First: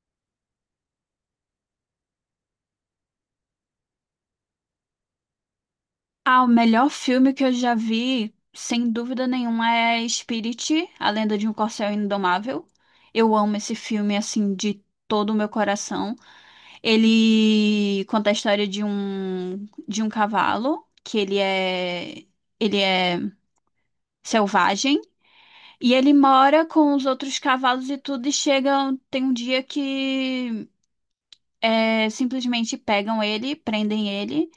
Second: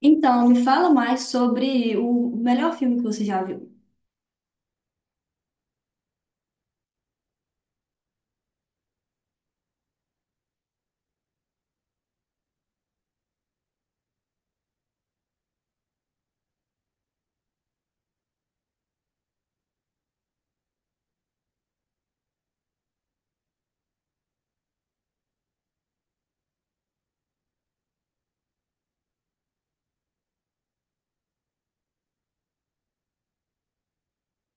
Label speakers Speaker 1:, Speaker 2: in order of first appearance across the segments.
Speaker 1: Então, me fala mais sobre o melhor filme que você já viu.
Speaker 2: Ah, o melhor filme que eu já vi, sem dúvida nenhuma, é Spirit, A Lenda de um Corcel Indomável. Eu amo esse filme, assim, de todo o meu coração. Ele conta a história de um cavalo, que ele é selvagem, e ele mora com os outros cavalos e tudo, e chega, tem um dia que simplesmente pegam ele, prendem ele,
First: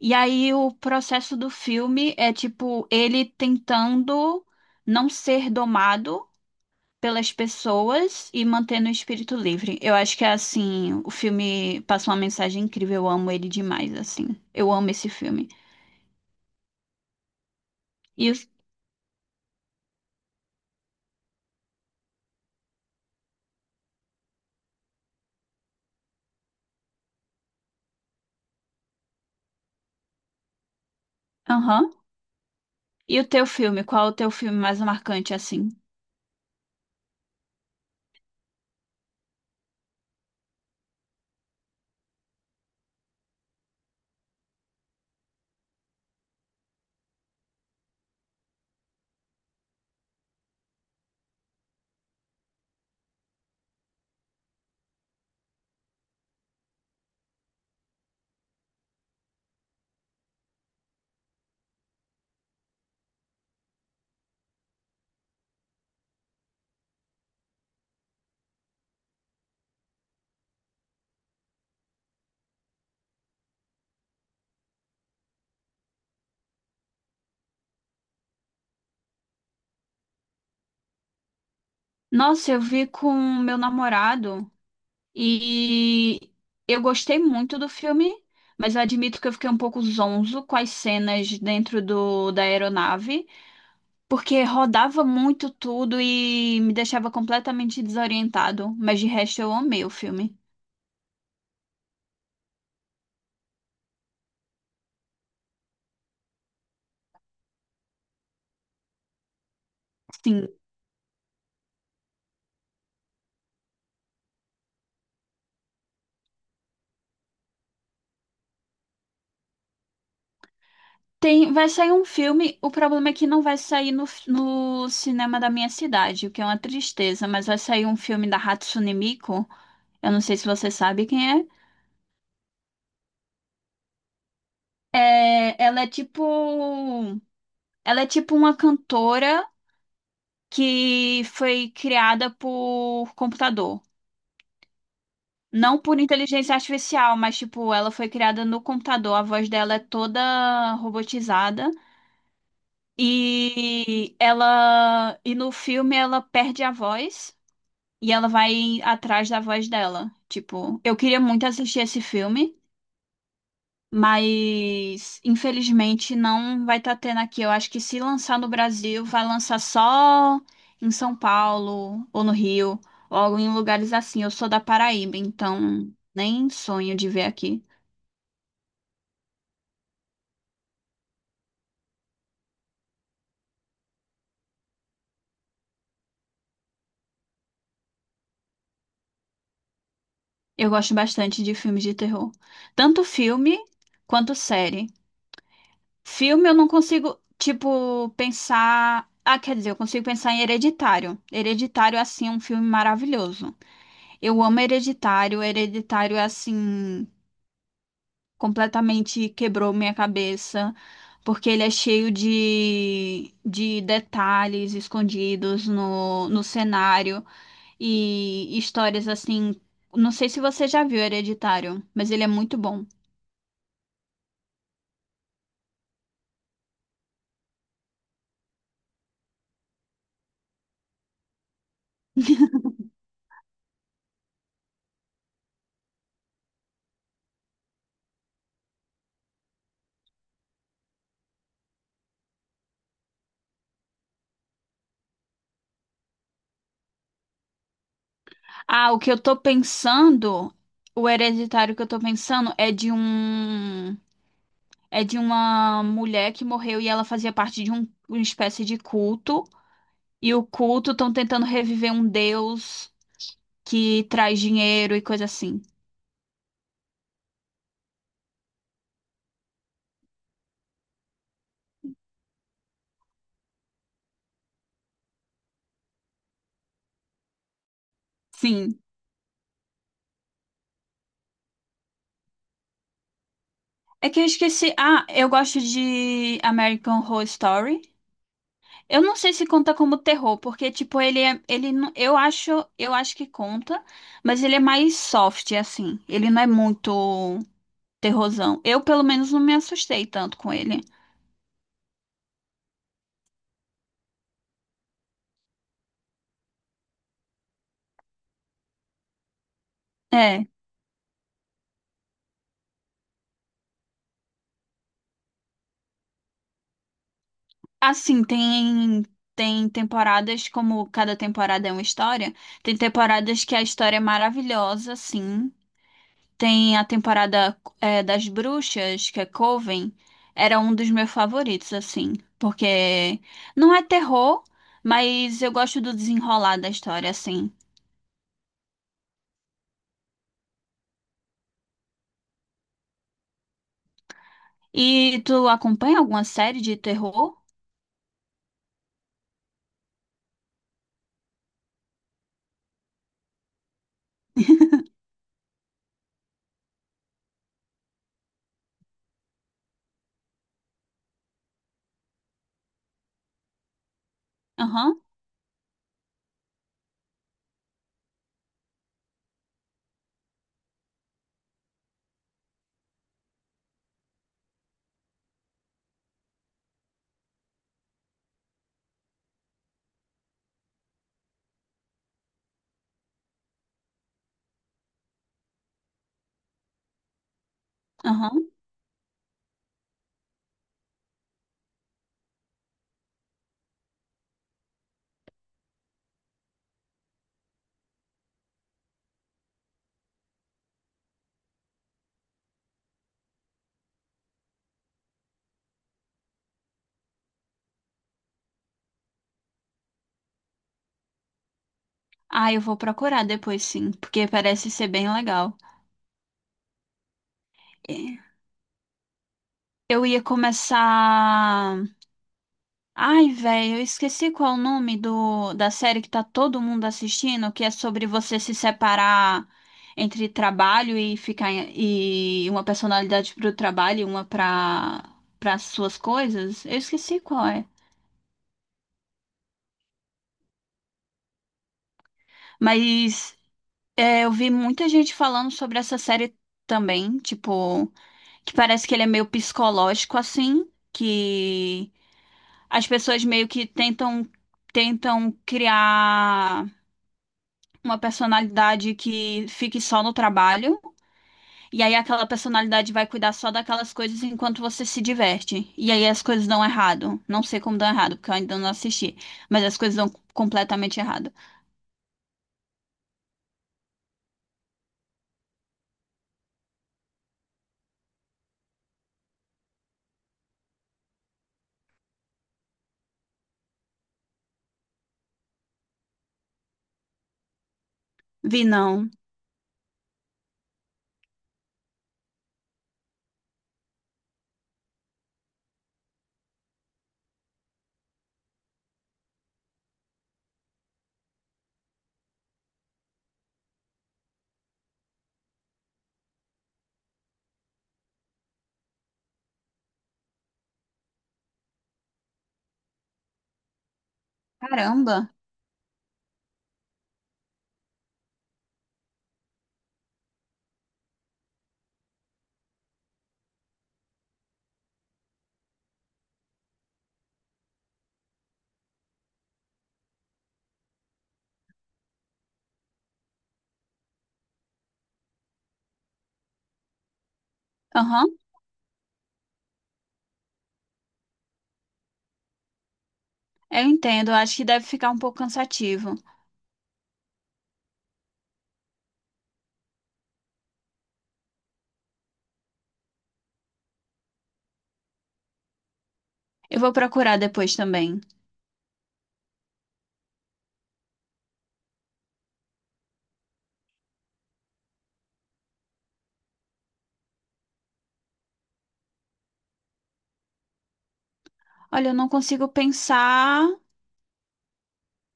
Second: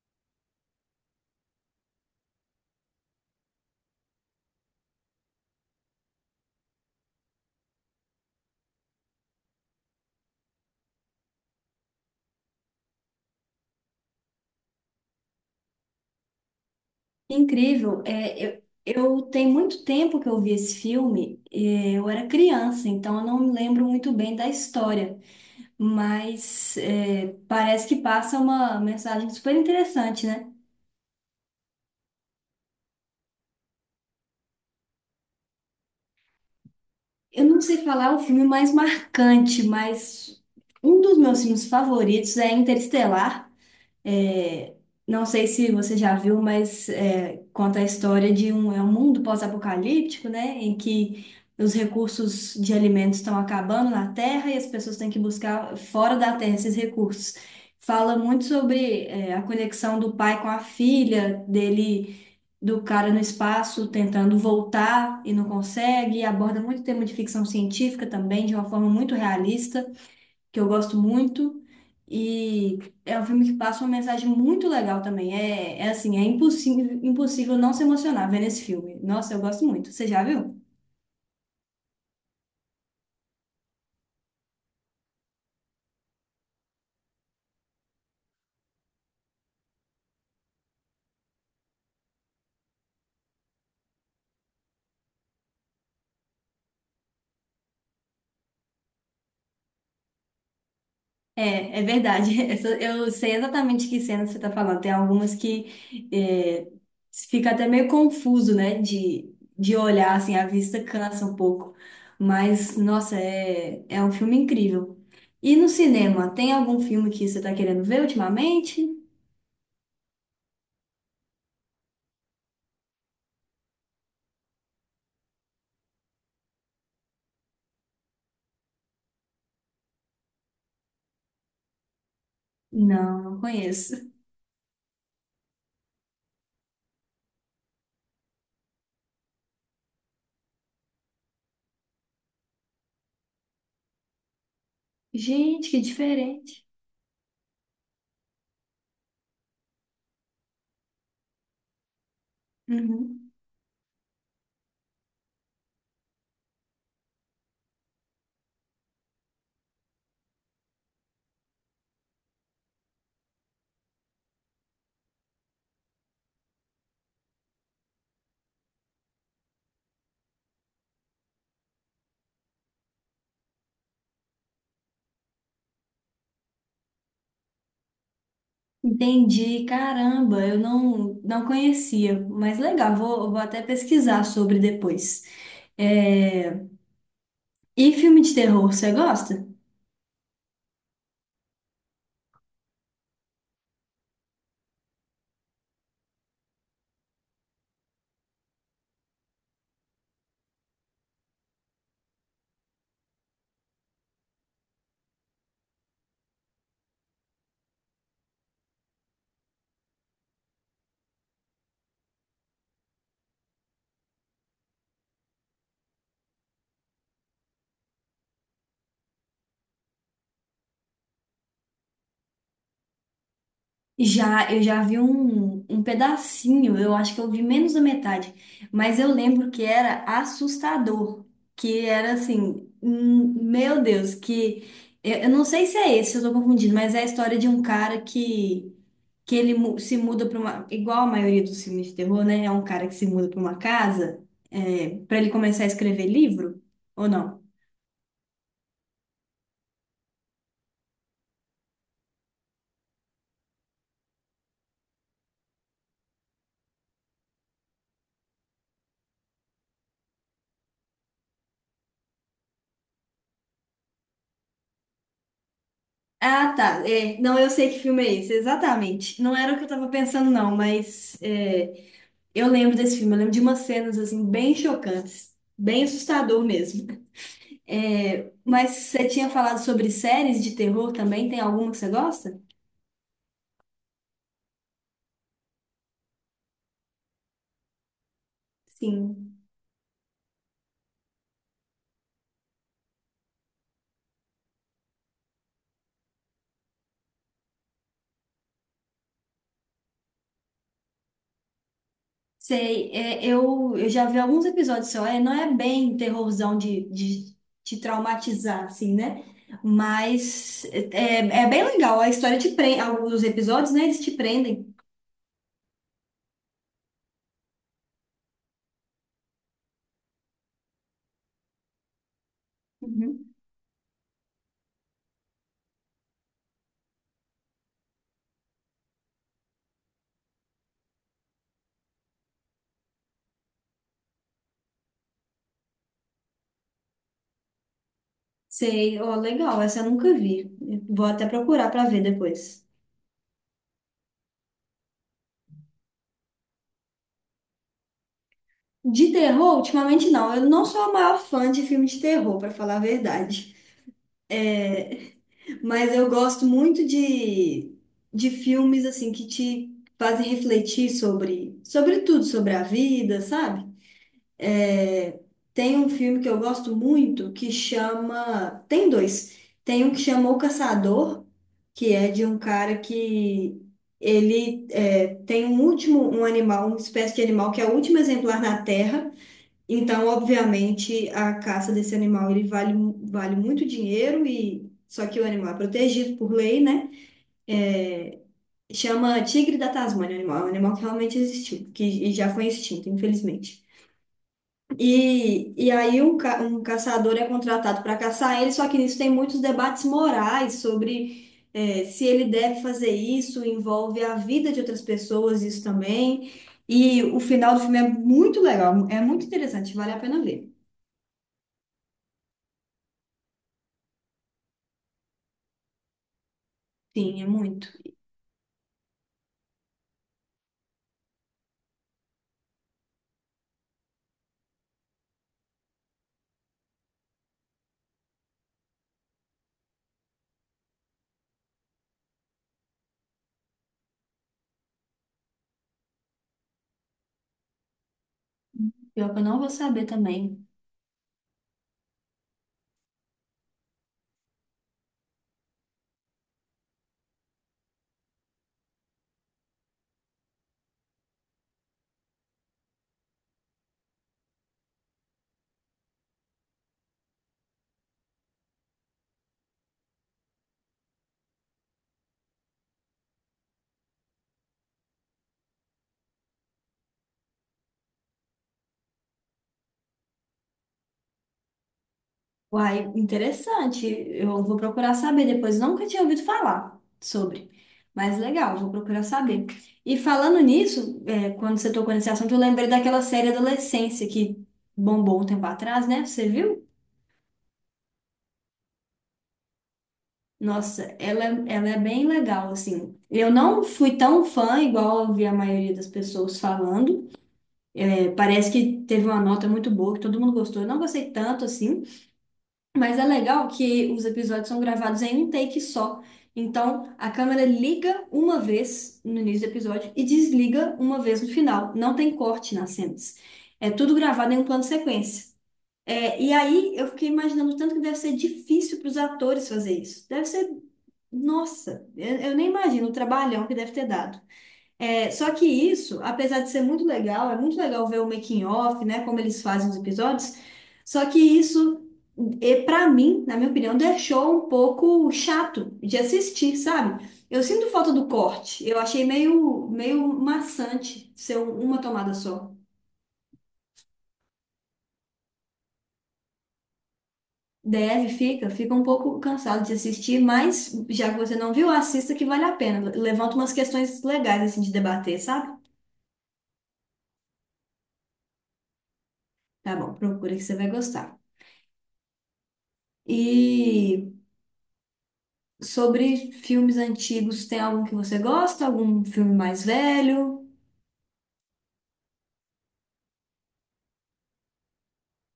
Speaker 2: e aí o processo do filme é tipo ele tentando não ser domado pelas pessoas e mantendo o espírito livre. Eu acho que é assim, o filme passa uma mensagem incrível, eu amo ele demais assim. Eu amo esse filme.
Speaker 1: Incrível,
Speaker 2: E o,
Speaker 1: eu tenho muito tempo que eu vi esse filme, eu era criança, então eu não me lembro muito bem da história, mas parece que passa uma mensagem super interessante, né?
Speaker 2: aham. E o teu filme, qual é o teu filme mais marcante assim?
Speaker 1: Eu não sei falar o filme mais marcante, mas um dos meus filmes favoritos é Interestelar. É, não sei se você já viu, mas conta a história de um, é um mundo pós-apocalíptico, né? Em que os recursos de alimentos estão acabando na Terra e as pessoas têm que buscar fora da Terra esses recursos. Fala muito sobre a conexão do pai com a filha, dele, do cara no espaço tentando voltar e não consegue. E aborda muito tema de ficção científica também, de uma forma muito realista que eu gosto muito. E é um filme que passa uma mensagem muito legal também. É, é assim, é impossível, impossível não se emocionar vendo esse filme. Nossa, eu gosto muito. Você já viu?
Speaker 2: Nossa, eu vi com meu namorado. E eu gostei muito do filme, mas eu admito que eu fiquei um pouco zonzo com as cenas da aeronave, porque rodava muito tudo e me deixava completamente desorientado. Mas de resto, eu amei o filme.
Speaker 1: É, é verdade. Eu sei exatamente que cena você está falando. Tem algumas que é, fica até meio confuso, né? De olhar, assim, a
Speaker 2: Sim.
Speaker 1: vista cansa um pouco. Mas, nossa, é um filme incrível. E no cinema, tem algum filme que você está querendo ver ultimamente?
Speaker 2: Tem, vai sair um filme, o problema é que não vai sair no cinema da minha cidade, o que é uma tristeza, mas vai sair um filme da Hatsune Miku, eu não sei se você sabe quem é.
Speaker 1: Não, não conheço.
Speaker 2: É, ela é tipo uma cantora que foi criada por computador.
Speaker 1: Gente,
Speaker 2: Não
Speaker 1: que
Speaker 2: por inteligência
Speaker 1: diferente.
Speaker 2: artificial, mas tipo, ela foi criada no computador. A voz dela é toda robotizada
Speaker 1: Uhum.
Speaker 2: e ela e no filme ela perde a voz e ela vai atrás da voz dela. Tipo, eu queria muito assistir esse filme. Mas, infelizmente, não vai estar tendo aqui. Eu acho que se lançar no Brasil, vai lançar só em São Paulo ou no Rio, ou em lugares assim. Eu sou da Paraíba, então nem sonho de ver aqui.
Speaker 1: Entendi, caramba, eu não, não conhecia, mas legal, vou até pesquisar sobre depois. É, e filme de terror, você gosta?
Speaker 2: Eu gosto bastante de filmes de terror, tanto filme quanto série. Filme eu não consigo, tipo, pensar. Ah, quer dizer, eu consigo pensar em Hereditário. Hereditário, assim, é um filme maravilhoso. Eu amo Hereditário. Hereditário é assim, completamente quebrou minha cabeça, porque ele é cheio de detalhes escondidos no cenário e histórias assim. Não sei se você já viu Hereditário, mas ele é muito bom.
Speaker 1: Já, eu já vi um pedacinho, eu acho que eu vi menos da metade, mas eu lembro que era assustador, que era assim, meu Deus, que eu não sei se é esse, eu tô confundindo, mas é a história de um cara que se muda para uma, igual a maioria dos filmes de terror, né? É um cara que se muda para uma casa, para ele começar a escrever livro, ou não?
Speaker 2: Ah, o que eu tô pensando, o Hereditário que eu tô pensando é de um. É de uma mulher que morreu e ela fazia parte uma espécie de culto. E o culto estão tentando reviver um deus que traz dinheiro e coisa assim.
Speaker 1: Ah, tá. É, não, eu sei que filme é esse, exatamente. Não era o que eu tava pensando, não, mas é, eu lembro desse filme, eu lembro de umas cenas assim bem chocantes, bem assustador mesmo. É, mas
Speaker 2: Sim.
Speaker 1: você tinha falado sobre séries de terror também, tem alguma que você gosta?
Speaker 2: É que eu esqueci. Ah, eu gosto de American Horror Story. Eu não sei
Speaker 1: Sim.
Speaker 2: se conta como terror, porque tipo ele é, ele não- eu acho que conta, mas ele é mais soft assim. Ele não é muito terrorzão. Eu pelo menos não me assustei tanto com ele.
Speaker 1: Sei, eu já vi alguns episódios só, não é bem terrorzão de te traumatizar, assim, né?
Speaker 2: É,
Speaker 1: Mas é, é bem legal, a história te prende, alguns episódios, né, eles te prendem.
Speaker 2: assim, tem temporadas como cada temporada é uma história. Tem
Speaker 1: Uhum.
Speaker 2: temporadas que a história é maravilhosa, assim. Tem a temporada é, das bruxas, que é Coven, era um dos meus favoritos, assim, porque não é terror, mas eu gosto do desenrolar da história, assim.
Speaker 1: Sei, ó, legal, essa eu nunca vi, vou até procurar pra ver depois.
Speaker 2: E tu acompanha alguma série de terror?
Speaker 1: De terror, ultimamente não, eu não sou a maior fã de filme de terror, pra falar a verdade. Mas eu gosto muito de filmes assim que te fazem refletir sobre tudo, sobre a vida, sabe?
Speaker 2: Aham,
Speaker 1: É, tem um filme que eu gosto muito que chama. Tem dois. Tem um que chama O Caçador, que é de um cara que tem um último, um animal, uma espécie de animal que é o último exemplar na Terra. Então, obviamente, a caça desse animal ele vale, vale muito dinheiro e só que o animal é protegido por lei, né?
Speaker 2: aham.
Speaker 1: Chama tigre da Tasmânia, o animal, é um animal que realmente existiu, que já foi extinto, infelizmente. E aí um caçador é contratado para caçar ele, só que nisso tem muitos debates morais sobre se ele deve fazer isso, envolve a vida de outras pessoas, isso também. E o final do filme é muito legal, é muito interessante, vale a pena ver.
Speaker 2: Ah, eu vou procurar depois, sim, porque parece ser bem legal.
Speaker 1: Sim, é muito.
Speaker 2: É. Eu ia começar. Ai, velho, eu esqueci qual é o nome da série que tá todo mundo assistindo, que é sobre você se separar entre trabalho e uma personalidade pro trabalho e uma pra para suas coisas. Eu esqueci qual é.
Speaker 1: Pior que eu não vou saber também.
Speaker 2: Mas é, eu vi muita gente falando sobre essa série também, tipo, que parece que ele é meio psicológico assim, que as pessoas meio que tentam criar uma personalidade que fique só no trabalho, e aí aquela personalidade vai cuidar só daquelas coisas enquanto você se diverte. E aí as coisas dão errado. Não sei como dão errado, porque eu ainda não assisti, mas as coisas dão completamente errado.
Speaker 1: Uai, interessante. Eu vou procurar saber depois. Nunca tinha ouvido falar sobre. Mas legal, vou procurar saber. E falando nisso, quando você tocou nesse assunto, eu lembrei daquela série Adolescência que bombou um tempo atrás, né? Você viu?
Speaker 2: Vi não.
Speaker 1: Nossa, ela é bem legal, assim. Eu não fui tão fã, igual eu vi a maioria das pessoas falando. É, parece que teve uma nota muito boa, que todo mundo gostou. Eu não gostei tanto, assim. Mas é legal que os episódios são gravados em um take só. Então, a câmera liga uma vez no início do episódio e desliga uma vez no final. Não tem corte nas cenas. É tudo gravado em um plano
Speaker 2: Caramba.
Speaker 1: sequência. É, e aí, eu fiquei imaginando o tanto que deve ser difícil para os atores fazer isso. Deve ser. Nossa, eu nem imagino o trabalhão que deve ter dado. É, só que isso, apesar de ser muito legal, é muito legal ver o making of, né, como eles fazem os episódios. Só que isso, e para mim, na minha opinião, deixou um pouco chato de assistir, sabe? Eu sinto falta do
Speaker 2: Aham,
Speaker 1: corte. Eu achei meio maçante ser uma tomada só.
Speaker 2: eu entendo. Acho que deve ficar um pouco cansativo.
Speaker 1: Deve, fica um pouco cansado de assistir, mas já que você não viu, assista que vale a pena. Levanta umas questões legais assim de debater, sabe?
Speaker 2: Eu vou procurar depois também.
Speaker 1: Tá bom, procura que você vai gostar. E sobre filmes antigos, tem algum que você gosta? Algum filme mais velho?
Speaker 2: Olha, eu não consigo pensar.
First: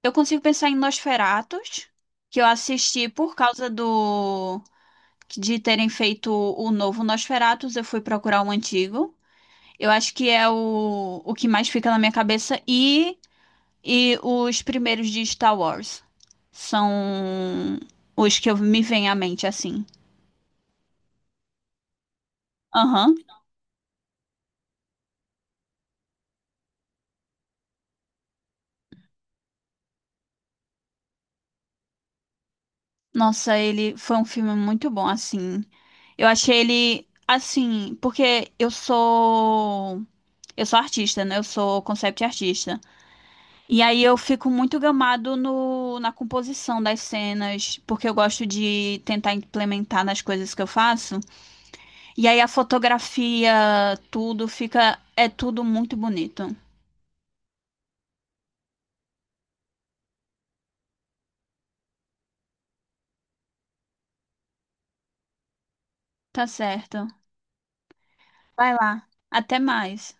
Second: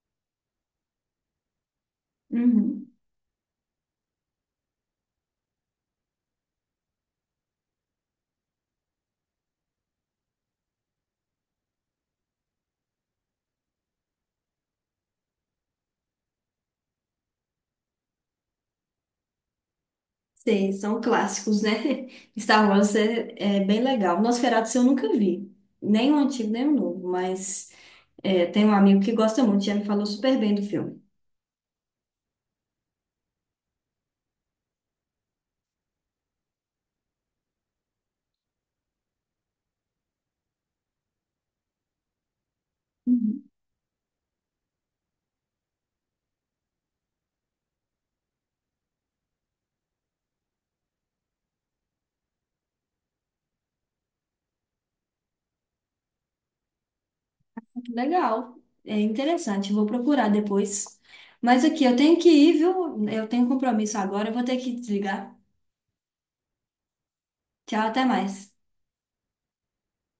Speaker 2: Eu consigo pensar em Nosferatus, que eu
Speaker 1: Uhum.
Speaker 2: assisti por causa do de terem feito o novo Nosferatus, eu fui procurar o antigo. Eu acho que é o que mais fica na minha cabeça. E os primeiros de Star Wars. São os que eu, me vem à mente, assim.
Speaker 1: Sei, são clássicos, né? Star Wars
Speaker 2: Aham.
Speaker 1: é, é bem legal. Nosferatu eu nunca vi. Nem o antigo, nem o novo. Mas é, tem um amigo que gosta muito, já me falou super bem do filme.
Speaker 2: Nossa, ele foi um filme muito bom, assim. Eu achei ele, assim, porque eu sou. Eu sou artista, né? Eu sou concept artista.
Speaker 1: Uhum.
Speaker 2: E aí eu fico muito gamado no, na composição das cenas, porque eu gosto de tentar implementar nas coisas que eu faço. E aí a fotografia, tudo fica, é tudo muito bonito.
Speaker 1: Legal. É interessante, vou procurar depois. Mas aqui, eu tenho que ir, viu? Eu tenho um compromisso agora, eu vou ter que desligar.
Speaker 2: Tá certo.
Speaker 1: Tchau, até mais.
Speaker 2: Vai lá. Até mais.